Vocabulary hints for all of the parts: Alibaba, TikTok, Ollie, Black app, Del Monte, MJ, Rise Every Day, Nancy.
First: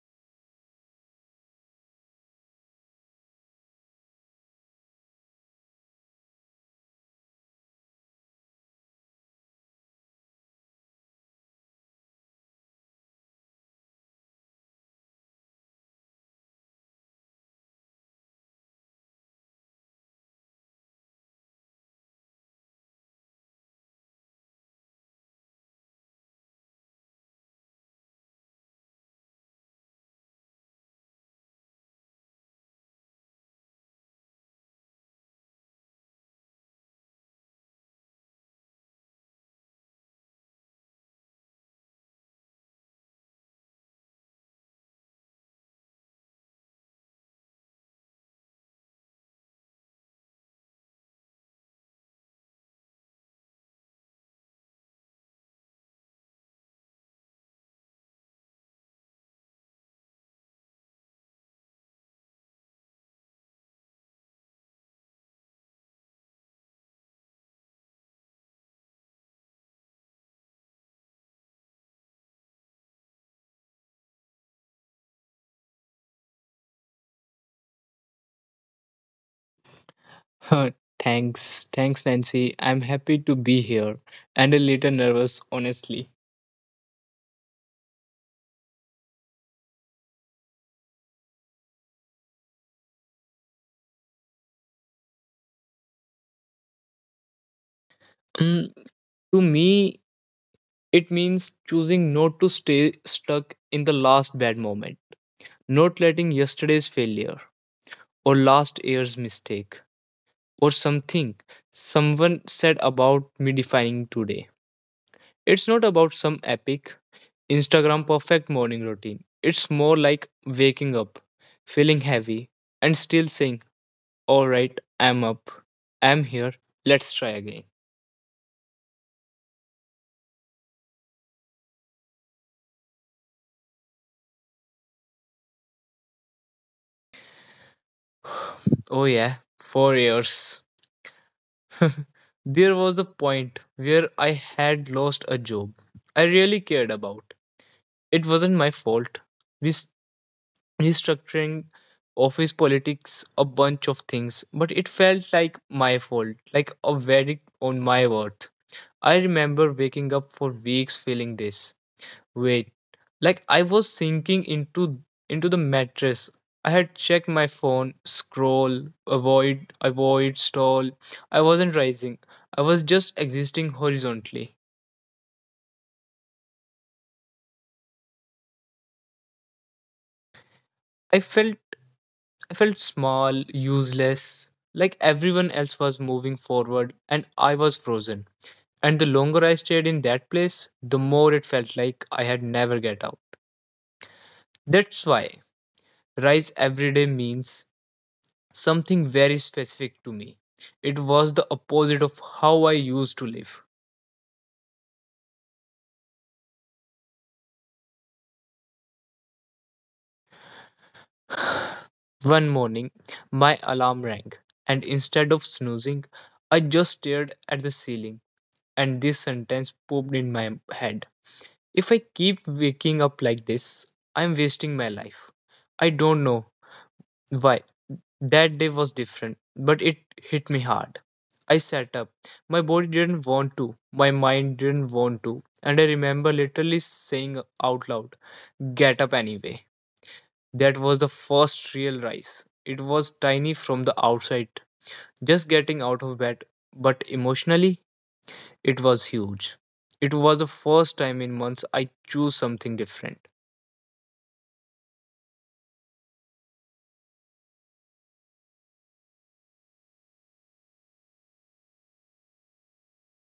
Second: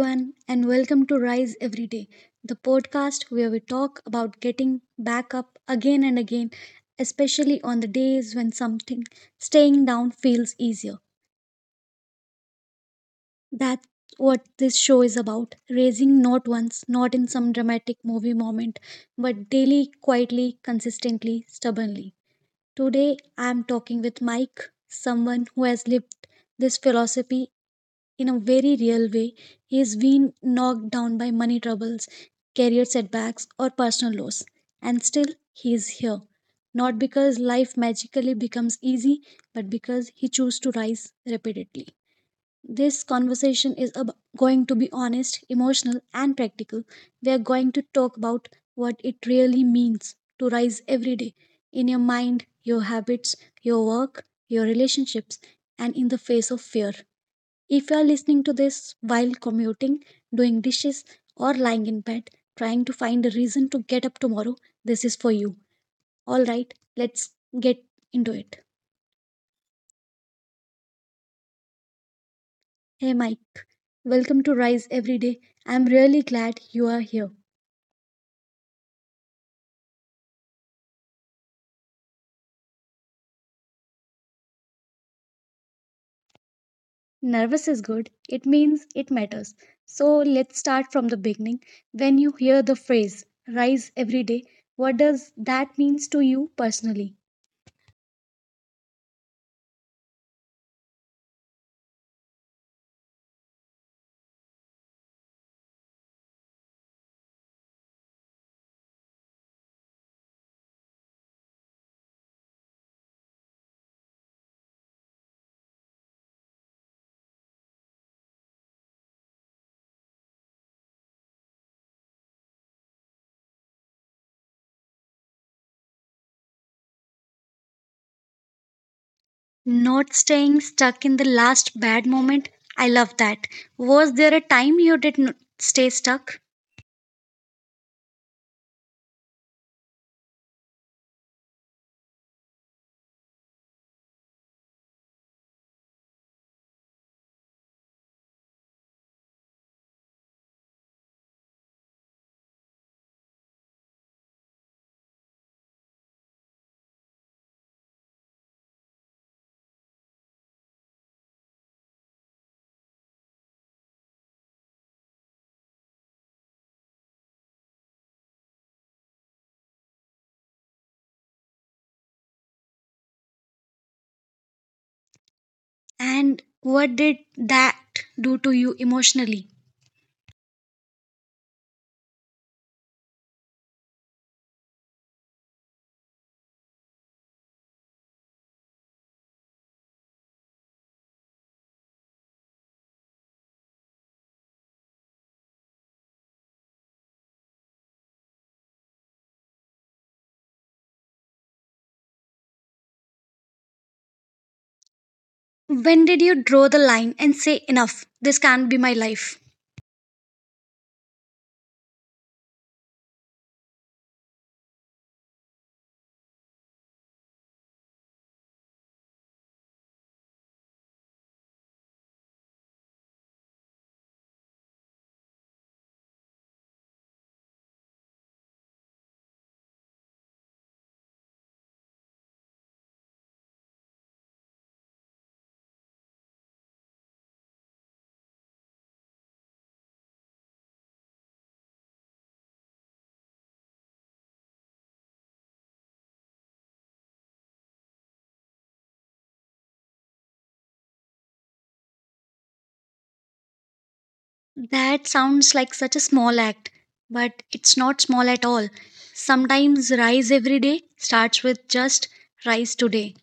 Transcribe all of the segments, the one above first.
everyone, and welcome to Rise Every Day, the podcast where we talk about getting back up again and again, especially on the days when something staying down feels easier. That's what this show is about raising not once, not in some dramatic movie moment, but daily, quietly, consistently, stubbornly. Today, I'm talking with Mike, someone who has lived this philosophy in a very real way. He's been knocked down by money troubles, career setbacks, or personal loss, and still he is here. Not because life magically becomes easy, but because he chose to rise repeatedly. This conversation is going to be honest, emotional, and practical. We are going to talk about what it really means to rise every day in your mind, your habits, your work, your relationships, and in the face of fear. If you are listening to this while commuting, doing dishes, or lying in bed, trying to find a reason to get up tomorrow, this is for you. All right, let's get into it. Hey, Mike. Welcome to Rise Every Day. I'm really glad you are here. Huh. Thanks, Nancy. I'm happy to be here and a little nervous, honestly. Nervous is good, it means it matters. So let's start from the beginning. When you hear the phrase rise every day, what does that mean to you personally? Mm, to me, it means choosing not to stay stuck in the last bad moment, not letting yesterday's failure or last year's mistake or something someone said about me defining today. It's not about some epic Instagram perfect morning routine. It's more like waking up, feeling heavy, and still saying, all right, I'm up. I'm here. Let's try again. Not staying stuck in the last bad moment. I love that. Was there a time you did not stay stuck? Oh, yeah, 4 years. There was a point where I had lost a job I really cared about. It wasn't my fault. Rest- Restructuring, office politics, a bunch of things, but it felt like my fault, like a verdict on my worth. I remember waking up for weeks feeling this Wait, like I was sinking into the mattress. I had checked my phone, scroll, avoid, avoid, stall. I wasn't rising. I was just existing horizontally. And what did that do to you emotionally? I felt I felt small, useless, like everyone else was moving forward and I was frozen. And the longer I stayed in that place, the more it felt like I had never get out. That's why rise every day means something very specific to me. It was the opposite of how I used to live. When did you draw the line and say, enough, this can't be my life? One morning, my alarm rang, and instead of snoozing, I just stared at the ceiling, and this sentence popped in my head. If I keep waking up like this, I'm wasting my life. I don't know Why? That day was different, but it hit me hard. I sat up. My body didn't want to, my mind didn't want to, and I remember literally saying out loud, get up anyway. That was the first real rise. It was tiny from the outside, just getting out of bed, but emotionally, it was huge. It was the first time in months I chose something different. That sounds like such a small act, but it's not small at all. Sometimes rise every day starts with just rise today.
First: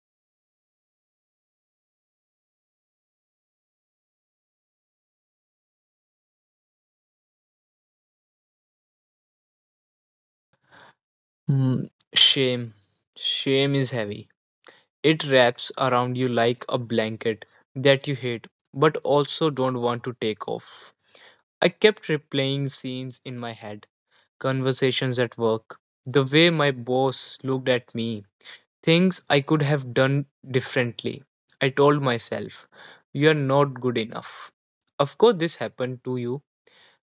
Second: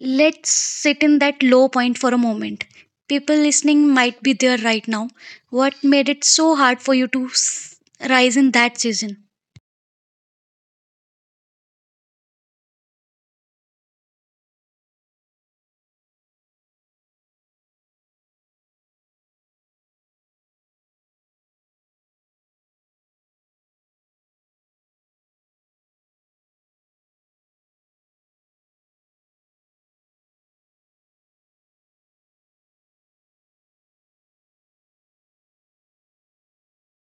Let's sit in that low point for a moment. People listening might be there right now. What made it so hard for you to rise in that season? Hmm, shame. Shame is heavy. It wraps around you like a blanket that you hate but also don't want to take off. I kept replaying scenes in my head, conversations at work, the way my boss looked at me, things I could have done differently. I told myself, you're not good enough. Of course, this happened to you.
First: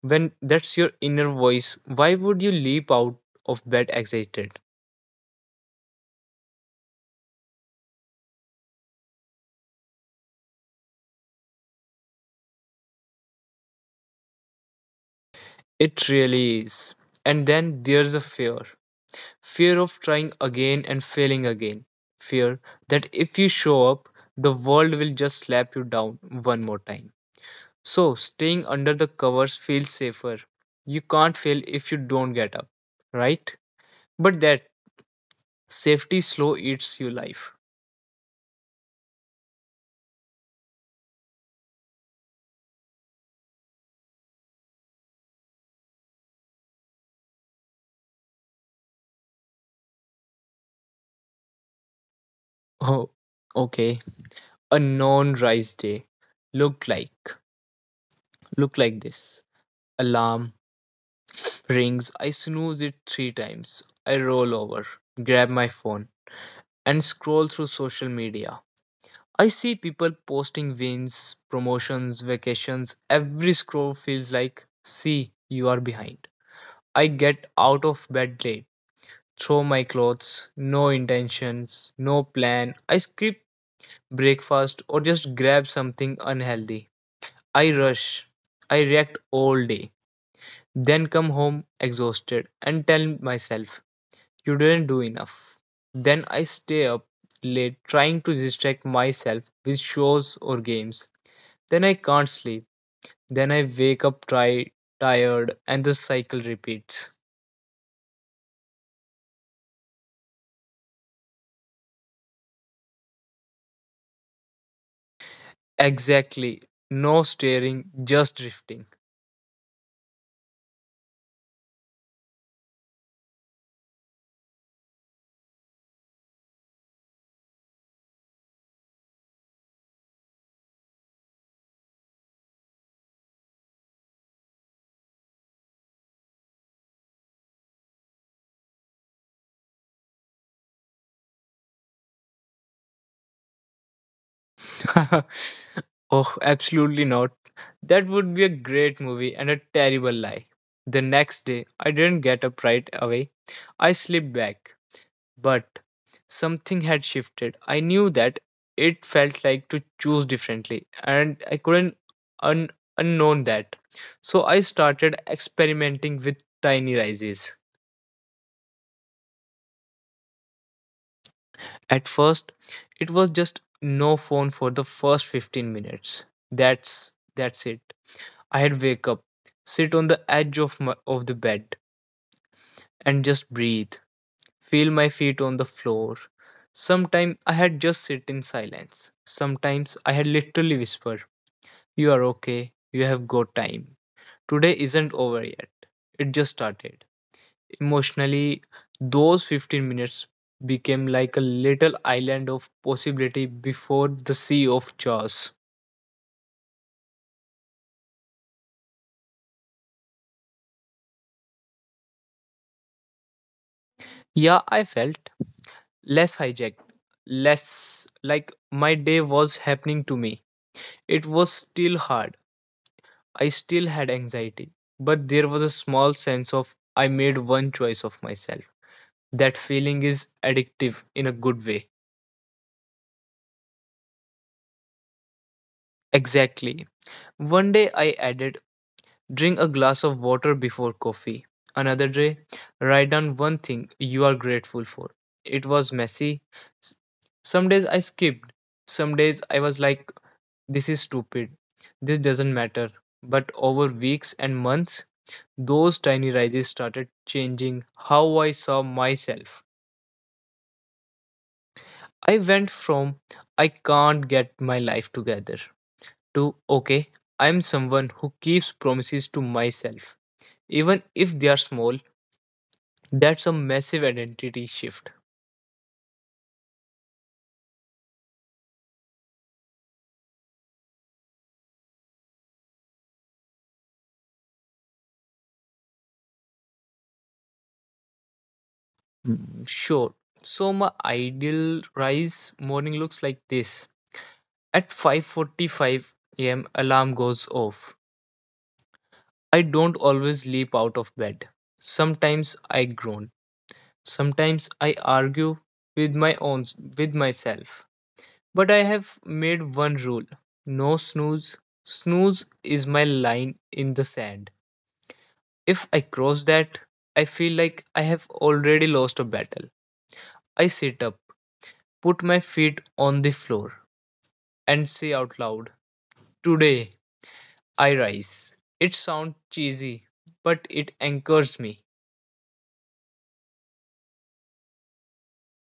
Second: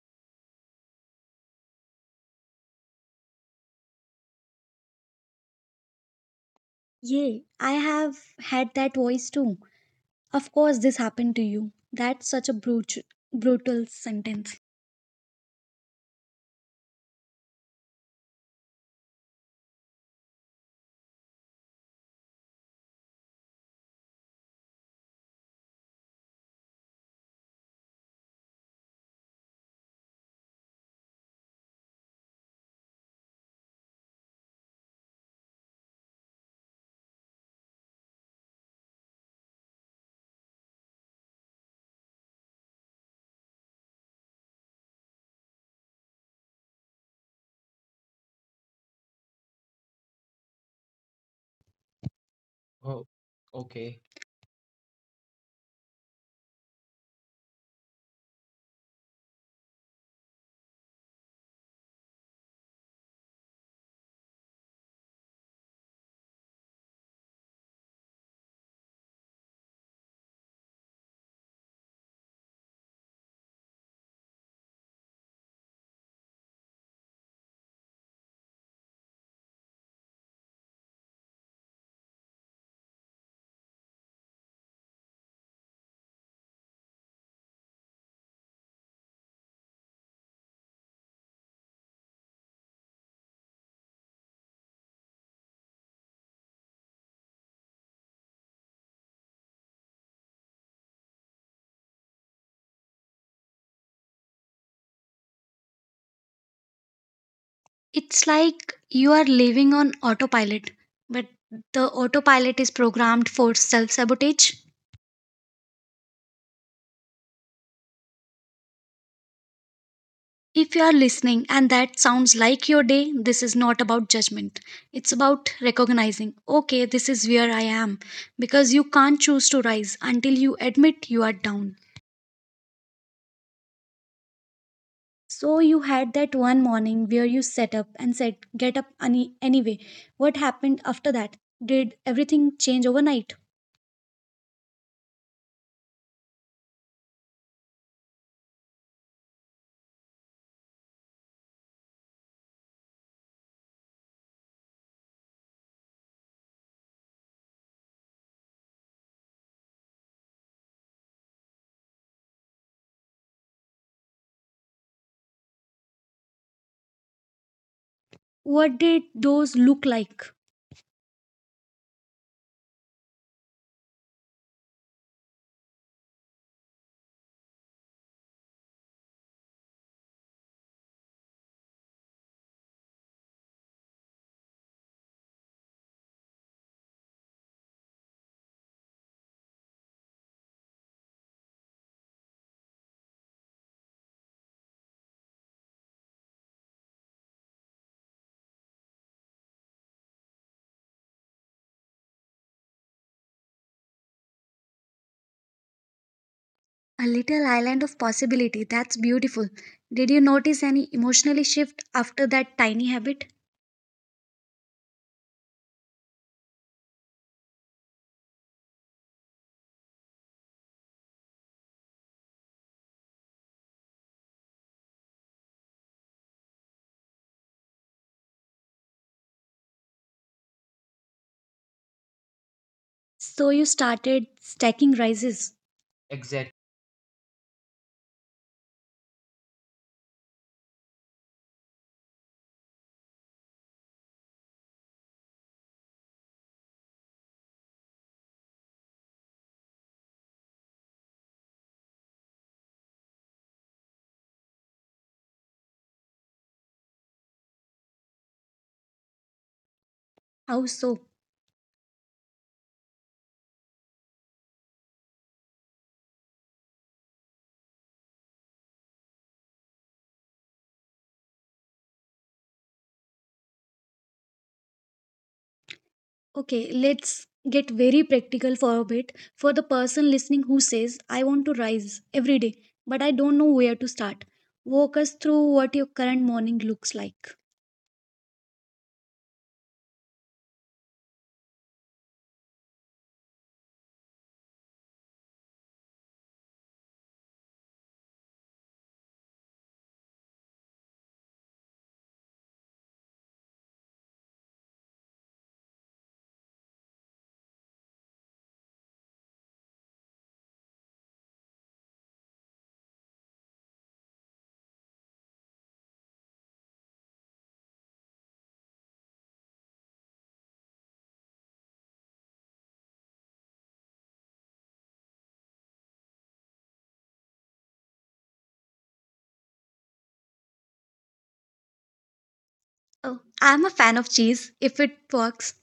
When that's your inner voice, why would you leap out of bed excited? Yeah, I have had that voice too. Of course, this happened to you. That's such a brutal, brutal sentence. It really is. And then there's a fear of trying again and failing again, fear that if you show up, the world will just slap you down one more time. So, staying under the covers feels safer. You can't fail if you don't get up, right? But that safety slow eats you life. Oh, okay. A non rise day looked like looked like this. Alarm rings. I snooze it three times. I roll over, grab my phone, and scroll through social media. I see people posting wins, promotions, vacations. Every scroll feels like, see, you are behind. I get out of bed late, throw my clothes, no intentions, no plan. I skip breakfast or just grab something unhealthy. I rush. I react all day. Then come home exhausted and tell myself, you didn't do enough. Then I stay up late trying to distract myself with shows or games. Then I can't sleep. Then I wake up tired, and the cycle repeats. It's like you are living on autopilot, but the autopilot is programmed for self sabotage. Exactly. No steering, just drifting. If you are listening and that sounds like your day, this is not about judgment. It's about recognizing, okay, this is where I am. Because you can't choose to rise until you admit you are down. So you had that one morning where you sat up and said, get up anyway. What happened after that? Did everything change overnight? Oh, absolutely not. That would be a great movie and a terrible lie. The next day, I didn't get up right away. I slipped back. But something had shifted. I knew that it felt like to choose differently, and I couldn't un- unknown that. So I started experimenting with tiny rises. What did those look like? At first, it was just no phone for the first 15 minutes. That's it. I had wake up, sit on the edge of my, of the bed and just breathe. Feel my feet on the floor. Sometimes I had just sit in silence. Sometimes I had literally whispered, you are okay, you have got time. Today isn't over yet. It just started. Emotionally, those 15 minutes became like a little island of possibility before the sea of jaws. A little island of possibility. That's beautiful. Did you notice any emotionally shift after that tiny habit? Yeah, I felt less hijacked, less like my day was happening to me. It was still hard, I still had anxiety, but there was a small sense of I made one choice of myself. That feeling is addictive in a good way. So you started stacking rises. Exactly. One day I added, drink a glass of water before coffee. Another day, write down one thing you are grateful for. It was messy. S- Some days I skipped. Some days I was like, this is stupid. This doesn't matter. But over weeks and months, those tiny rises started changing how I saw myself. How so? I went from I can't get my life together to okay, I'm someone who keeps promises to myself. Even if they are small, that's a massive identity shift. Okay, let's get very practical for a bit. For the person listening who says, I want to rise every day, but I don't know where to start. Walk us through what your current morning looks like. Sure. So my ideal rise morning looks like this. At 5:45 a.m. alarm goes off. I don't always leap out of bed. Sometimes I groan. Sometimes I argue with my own with myself. But I have made one rule. No snooze. Snooze is my line in the sand. If I cross that, I feel like I have already lost a battle. I sit up, put my feet on the floor, and say out loud, today I rise. It sounds cheesy, but it anchors me. Oh, I'm a fan of cheese if it works.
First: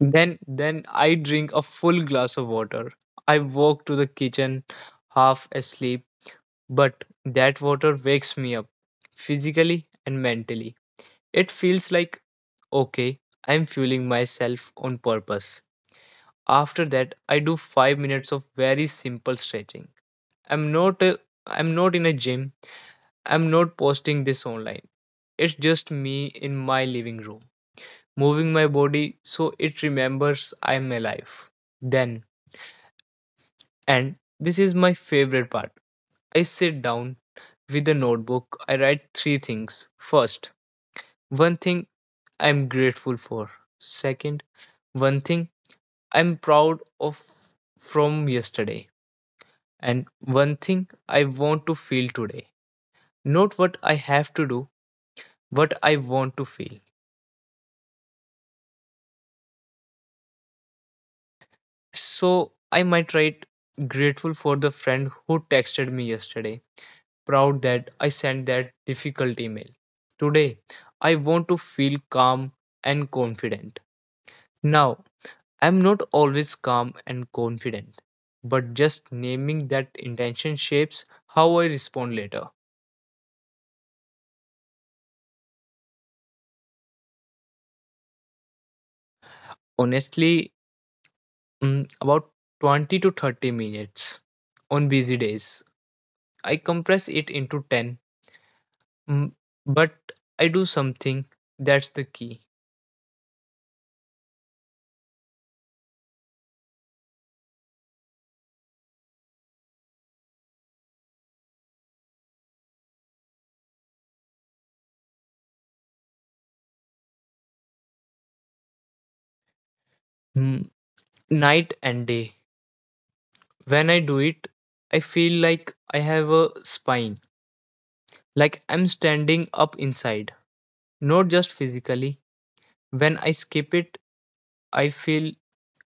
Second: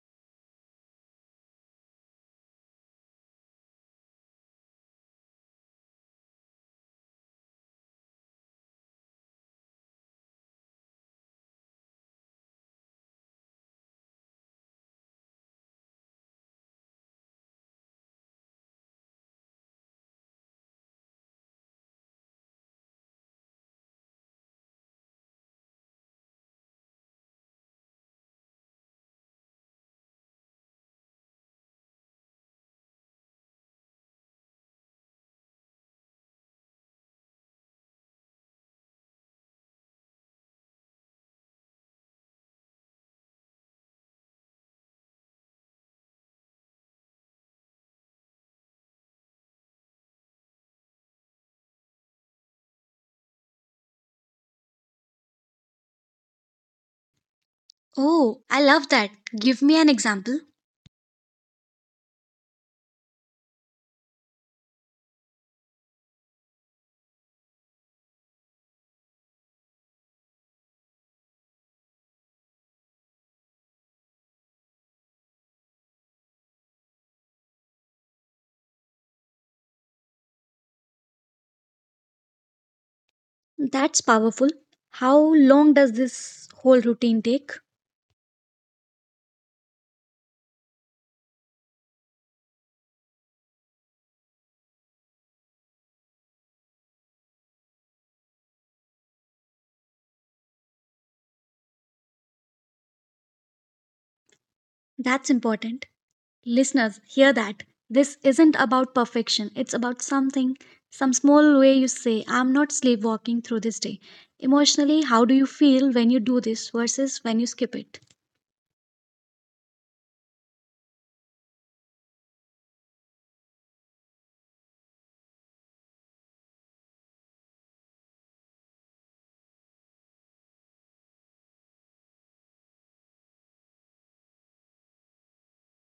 Then I drink a full glass of water. I walk to the kitchen half asleep, but that water wakes me up physically and mentally. It feels like okay, I'm fueling myself on purpose. After that, I do 5 minutes of very simple stretching. I'm not a, I'm not in a gym. I'm not posting this online. It's just me in my living room, moving my body so it remembers I'm alive. Then, and this is my favorite part, I sit down with a notebook. I write three things. First, one thing I'm grateful for. Second, one thing I'm proud of from yesterday. And one thing I want to feel today. Not what I have to do, what I want to feel. Oh, I love that. Give me an example. So I might write grateful for the friend who texted me yesterday, proud that I sent that difficult email. Today, I want to feel calm and confident. Now, I'm not always calm and confident, but just naming that intention shapes how I respond later. That's powerful. How long does this whole routine take? Honestly, about 20 to 30 minutes. On busy days, I compress it into 10, mm, but I do something, that's the key. That's important. Listeners, hear that. This isn't about perfection. It's about something, some small way you say, I'm not sleepwalking through this day. Emotionally, how do you feel when you do this versus when you skip it? Mm, Night and day. When I do it, I feel like I have a spine, like I'm standing up inside. Not just physically. When I skip it, I feel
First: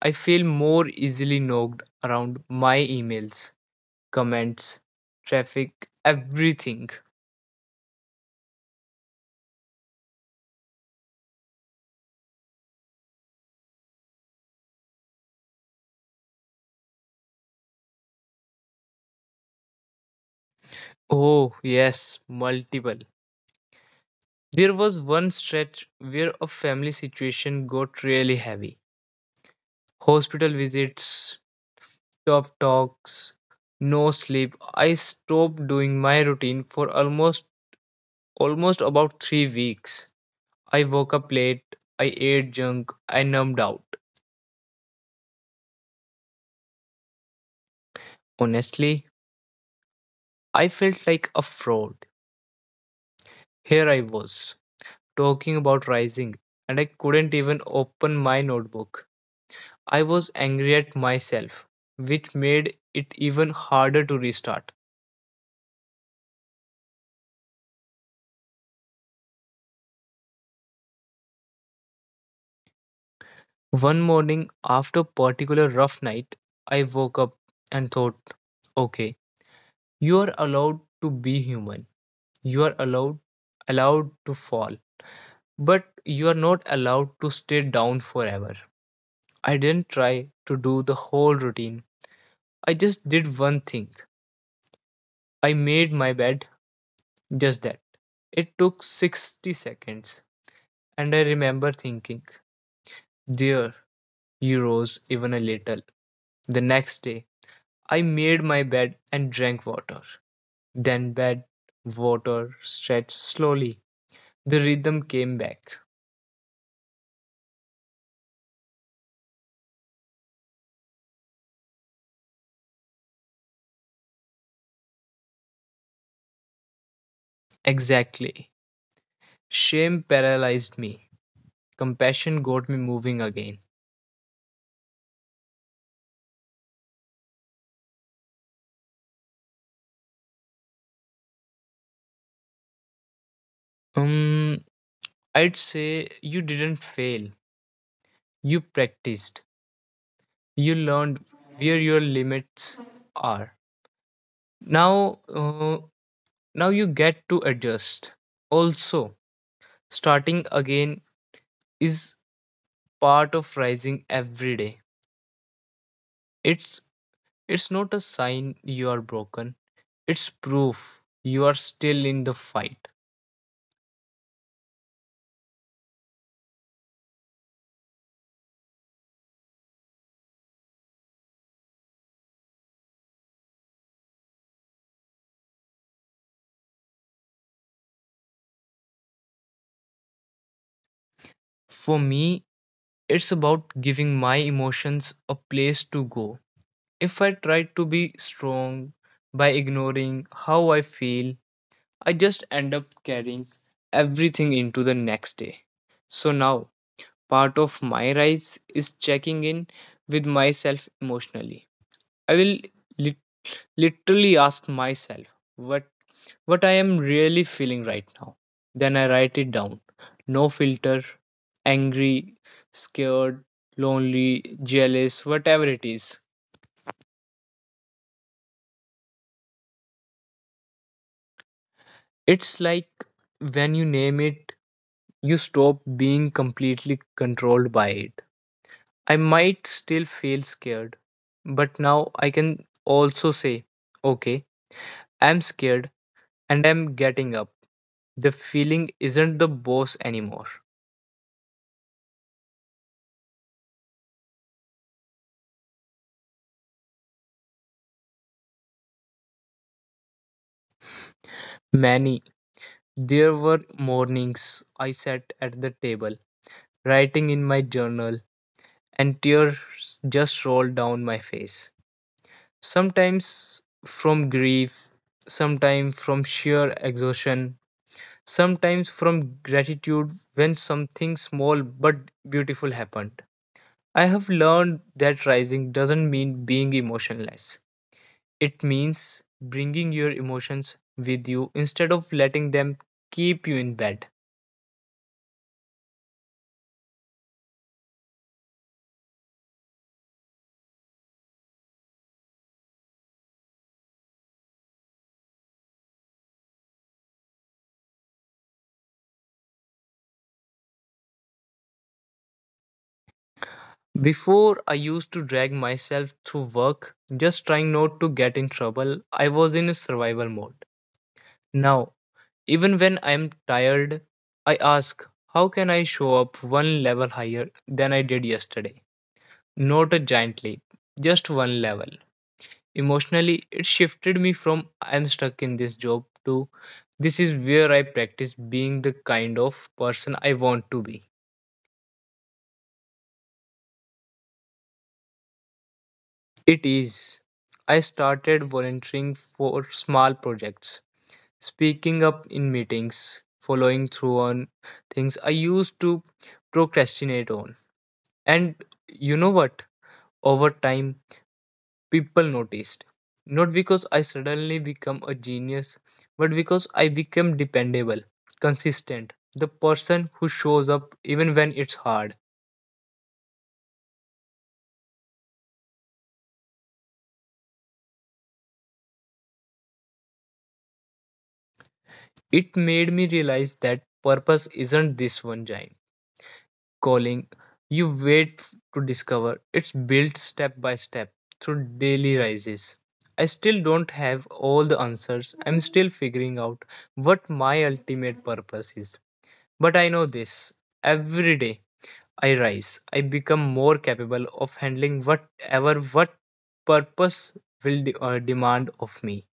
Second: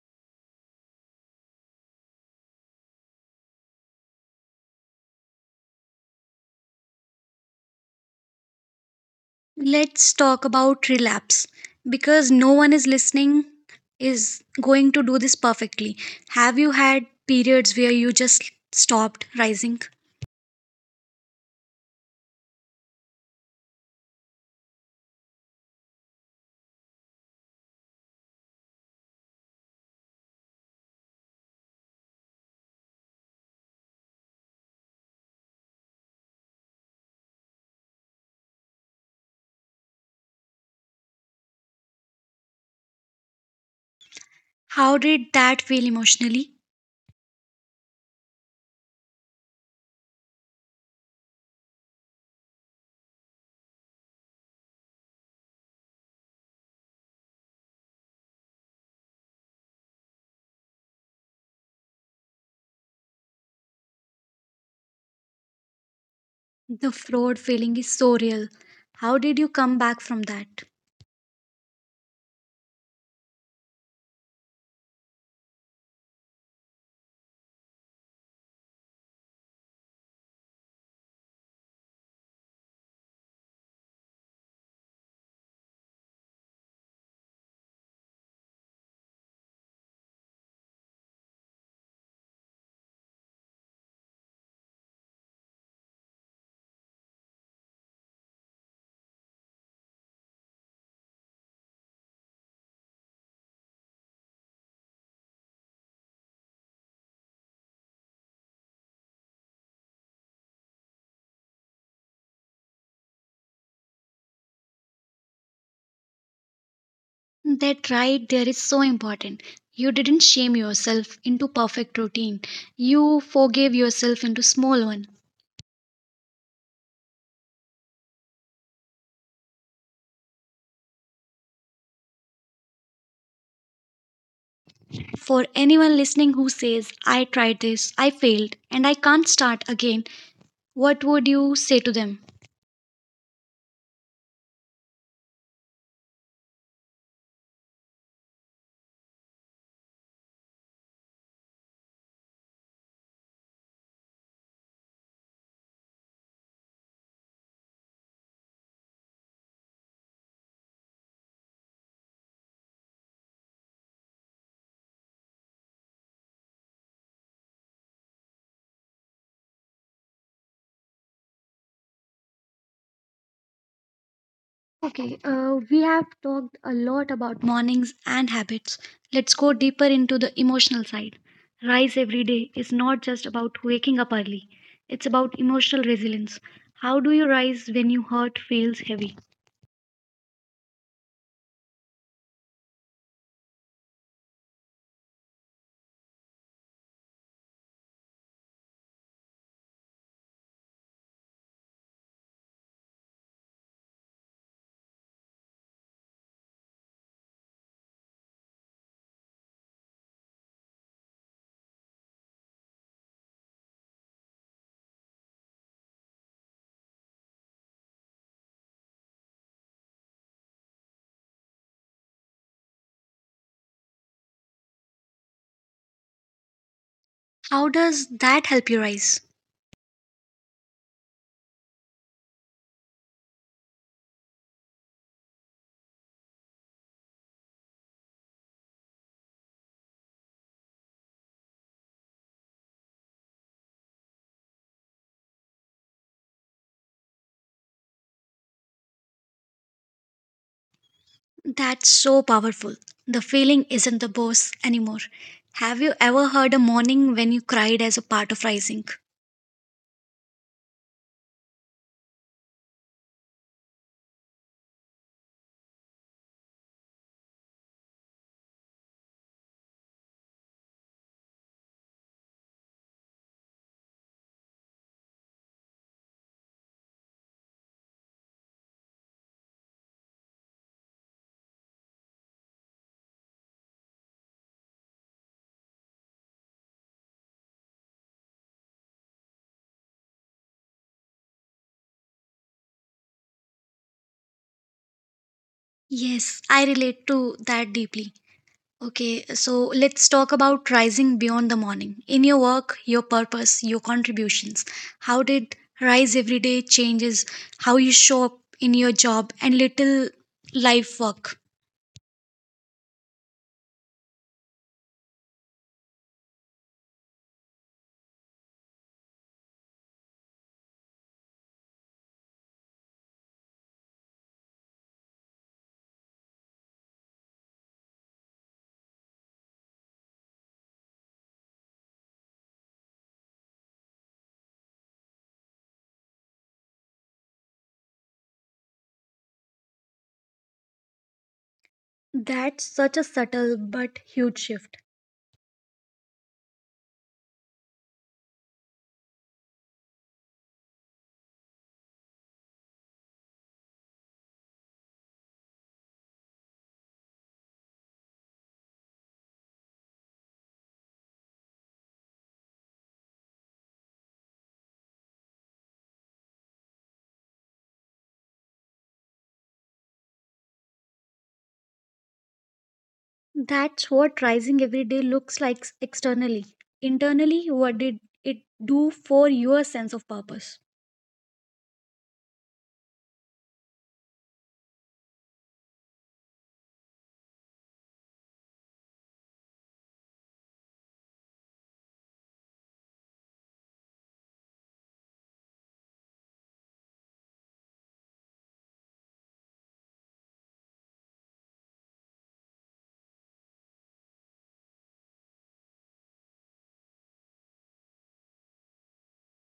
I feel more easily knocked around my emails, comments, traffic, everything. Let's talk about relapse because no one is listening is going to do this perfectly. Have you had periods where you just stopped rising? Oh, yes, multiple. There was one stretch where a family situation got really heavy. Hospital visits, of talks, no sleep. I stopped doing my routine for almost about 3 weeks. I woke up late, I ate junk, I numbed out. How did that feel emotionally? Honestly, I felt like a fraud. Here I was, talking about rising, and I couldn't even open my notebook. I was angry at myself, which made it even harder to restart. The fraud feeling is so real. How did you come back from that? One morning after a particular rough night, I woke up and thought, okay, you are allowed to be human, you are allowed to fall, but you are not allowed to stay down forever. I didn't try to do the whole routine. I just did one thing. I made my bed. Just that. It took 60 seconds, and I remember thinking, there, you rose even a little. The next day, I made my bed and drank water. Then bed, water, stretched slowly. The rhythm came back. That right there is so important. You didn't shame yourself into perfect routine. You forgave yourself into small one. Exactly. Shame paralyzed me. Compassion got me moving again. For anyone listening who says, I tried this, I failed, and I can't start again, what would you say to them? Um, I'd say you didn't fail. You practiced. You learned where your limits are. Now, now you get to adjust. Also, starting again is part of rising every day. It's it's not a sign you are broken. It's proof you are still in the fight. Okay, we have talked a lot about mornings and habits. Let's go deeper into the emotional side. Rise every day is not just about waking up early, it's about emotional resilience. How do you rise when your heart feels heavy? For me, it's about giving my emotions a place to go. If I try to be strong by ignoring how I feel, I just end up carrying everything into the next day. So now, part of my rise is checking in with myself emotionally. I will lit- literally ask myself, what I am really feeling right now. Then I write it down. No filter, angry, scared, lonely, jealous, whatever it is. How does that help you rise? It's like when you name it, you stop being completely controlled by it. I might still feel scared, but now I can also say, okay, I'm scared and I'm getting up. The feeling isn't the boss anymore. That's so powerful. The feeling isn't the boss anymore. Have you ever heard a morning when you cried as a part of rising? Many. There were mornings I sat at the table, writing in my journal, and tears just rolled down my face. Sometimes from grief, sometimes from sheer exhaustion, sometimes from gratitude when something small but beautiful happened. I have learned that rising doesn't mean being emotionless. It means bringing your emotions with you instead of letting them keep you in bed. Yes, I relate to that deeply. Okay, so let's talk about rising beyond the morning. In your work, your purpose, your contributions, how did rise every day changes how you show up in your job and little life work? Before, I used to drag myself through work just trying not to get in trouble. I was in a survival mode. Now, even when I am tired, I ask, how can I show up one level higher than I did yesterday? Not a giant leap, just one level. Emotionally, it shifted me from I'm stuck in this job to this is where I practice being the kind of person I want to be. That's such a subtle but huge shift. It is. I started volunteering for small projects, speaking up in meetings, following through on things I used to procrastinate on. And you know what? Over time, people noticed. Not because I suddenly become a genius, but because I became dependable, consistent, the person who shows up even when it's hard. That's what rising every day looks like externally. Internally, what did it do for your sense of purpose? It made me realize that purpose isn't this one giant calling you wait to discover. It's built step by step through daily rises. I still don't have all the answers. I'm still figuring out what my ultimate purpose is. But I know this: every day I rise, I become more capable of handling whatever what purpose will demand of me.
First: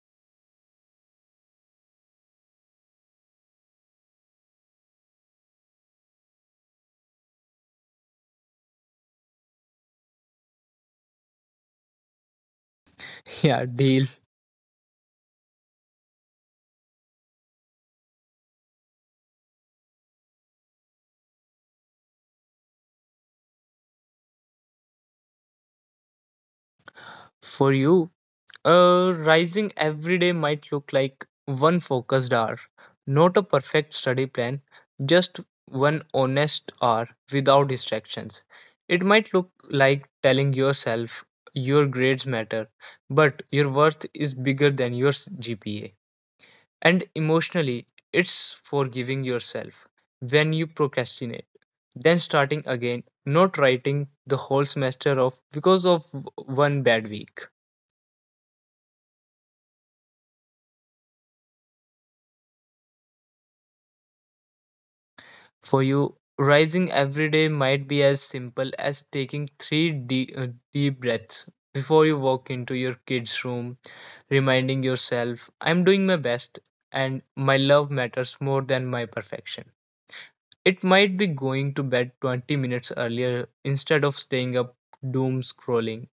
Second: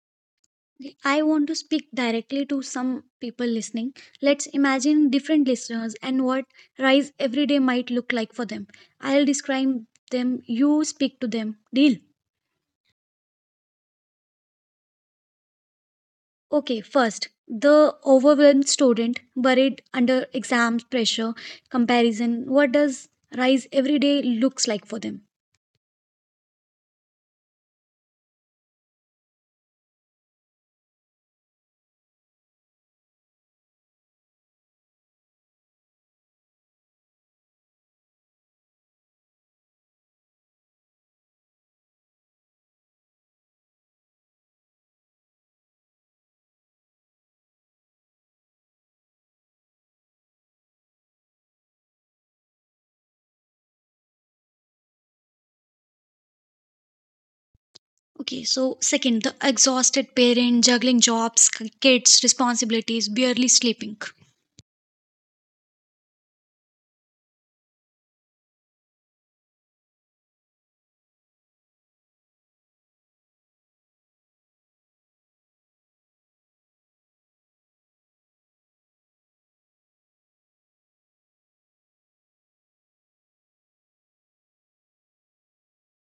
I want to speak directly to some people listening. Let's imagine different listeners and what rise every day might look like for them. I'll describe them, you speak to them. Deal. Yeah, deal. Okay, first, the overwhelmed student buried under exams pressure, comparison. What does rise every day looks like for them? For you, rising every day might look like one focused hour, not a perfect study plan, just one honest hour without distractions. It might look like telling yourself your grades matter, but your worth is bigger than your GPA. And emotionally, it's forgiving yourself when you procrastinate, then starting again, not writing the whole semester off because of one bad week. Okay, so second, the exhausted parent juggling jobs, kids, responsibilities, barely sleeping. For you, rising every day might be as simple as taking three deep breaths before you walk into your kid's room, reminding yourself, I'm doing my best and my love matters more than my perfection. It might be going to bed 20 minutes earlier instead of staying up doom scrolling.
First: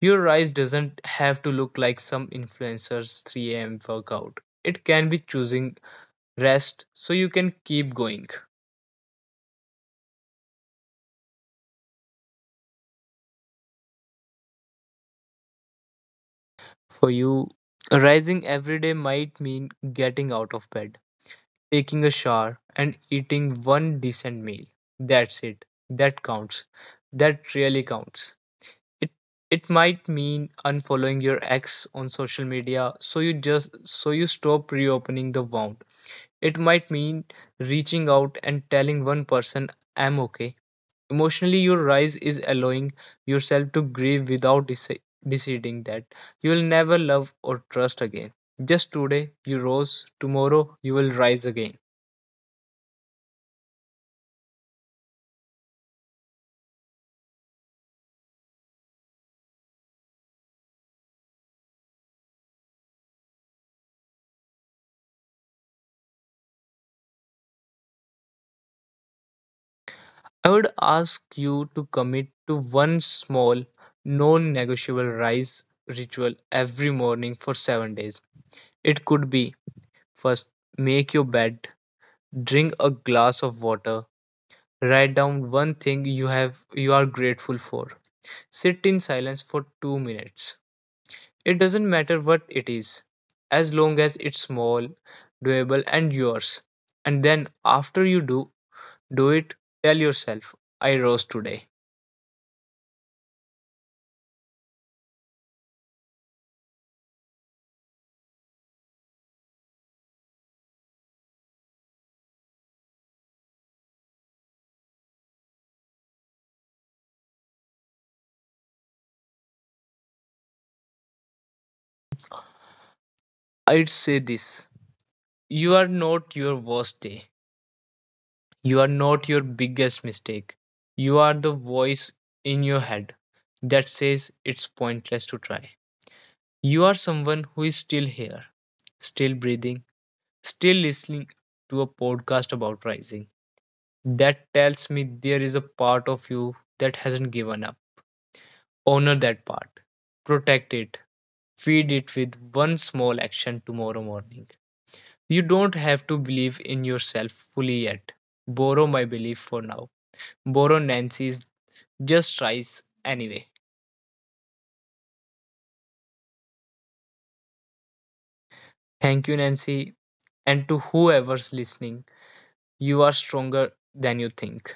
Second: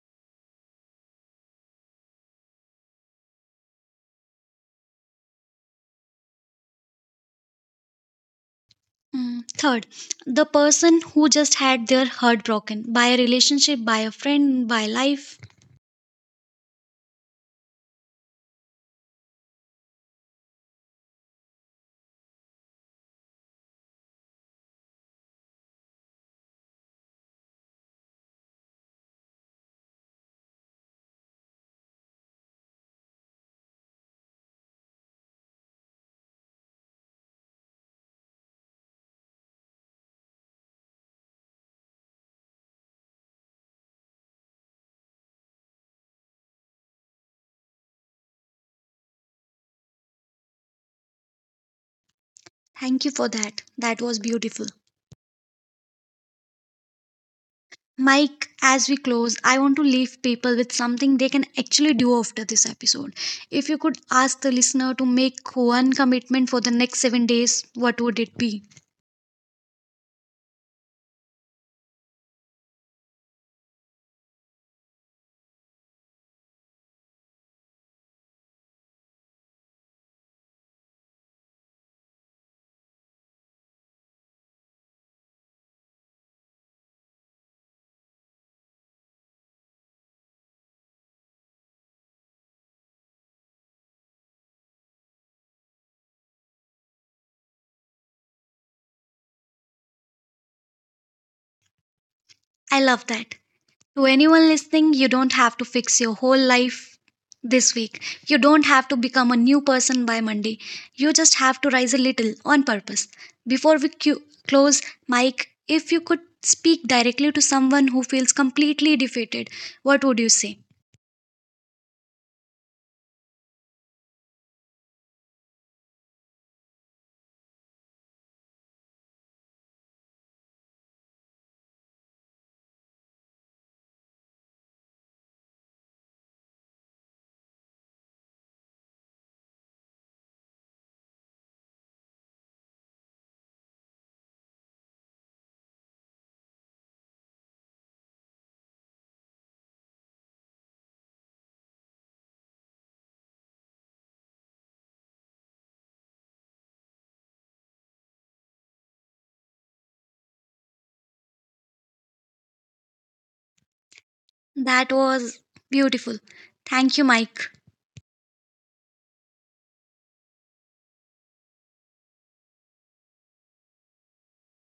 Your rise doesn't have to look like some influencer's 3 a.m. workout. It can be choosing rest so you can keep going. Mm, third, the person who just had their heart broken by a relationship, by a friend, by life. For you, rising every day might mean getting out of bed, taking a shower, and eating one decent meal. That's it. That counts. That really counts. It it might mean unfollowing your ex on social media so you just so you stop reopening the wound. It might mean reaching out and telling one person I'm okay. Emotionally, your rise is allowing yourself to grieve without deciding that you will never love or trust again. Just today, you rose; tomorrow, you will rise again. Thank you for that. That was beautiful. Mike, as we close, I want to leave people with something they can actually do after this episode. If you could ask the listener to make one commitment for the next 7 days, what would it be? I would ask you to commit to one small, non negotiable rise ritual every morning for 7 days. It could be: first, make your bed, drink a glass of water, write down one thing you are grateful for, sit in silence for 2 minutes. It doesn't matter what it is, as long as it's small, doable, and yours. And then after do it, tell yourself, I rose today. I love that. To anyone listening, you don't have to fix your whole life this week. You don't have to become a new person by Monday. You just have to rise a little on purpose. Before we close, Mike, if you could speak directly to someone who feels completely defeated, what would you say? I'd say this: you are not your worst day, you are not your biggest mistake. You are the voice in your head that says it's pointless to try. You are someone who is still here, still breathing, still listening to a podcast about rising. That tells me there is a part of you that hasn't given up. Honor that part. Protect it. Feed it with one small action tomorrow morning. You don't have to believe in yourself fully yet. Borrow my belief for now. Borrow Nancy's. Just rise anyway. That was beautiful. Thank you, Mike. Thank you, Nancy. And to whoever's listening, you are stronger than you think.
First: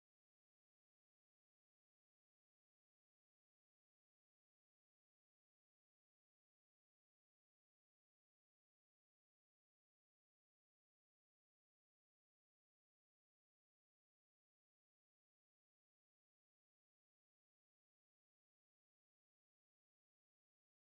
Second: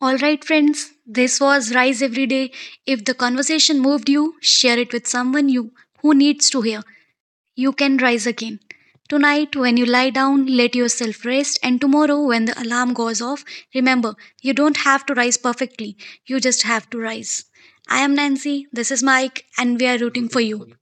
All right, friends, this was Rise Every Day. If the conversation moved you, share it with someone you who needs to hear. You can rise again. Tonight, when you lie down, let yourself rest, and tomorrow, when the alarm goes off, remember you don't have to rise perfectly, you just have to rise. I am Nancy, this is Mike, and we are rooting for you.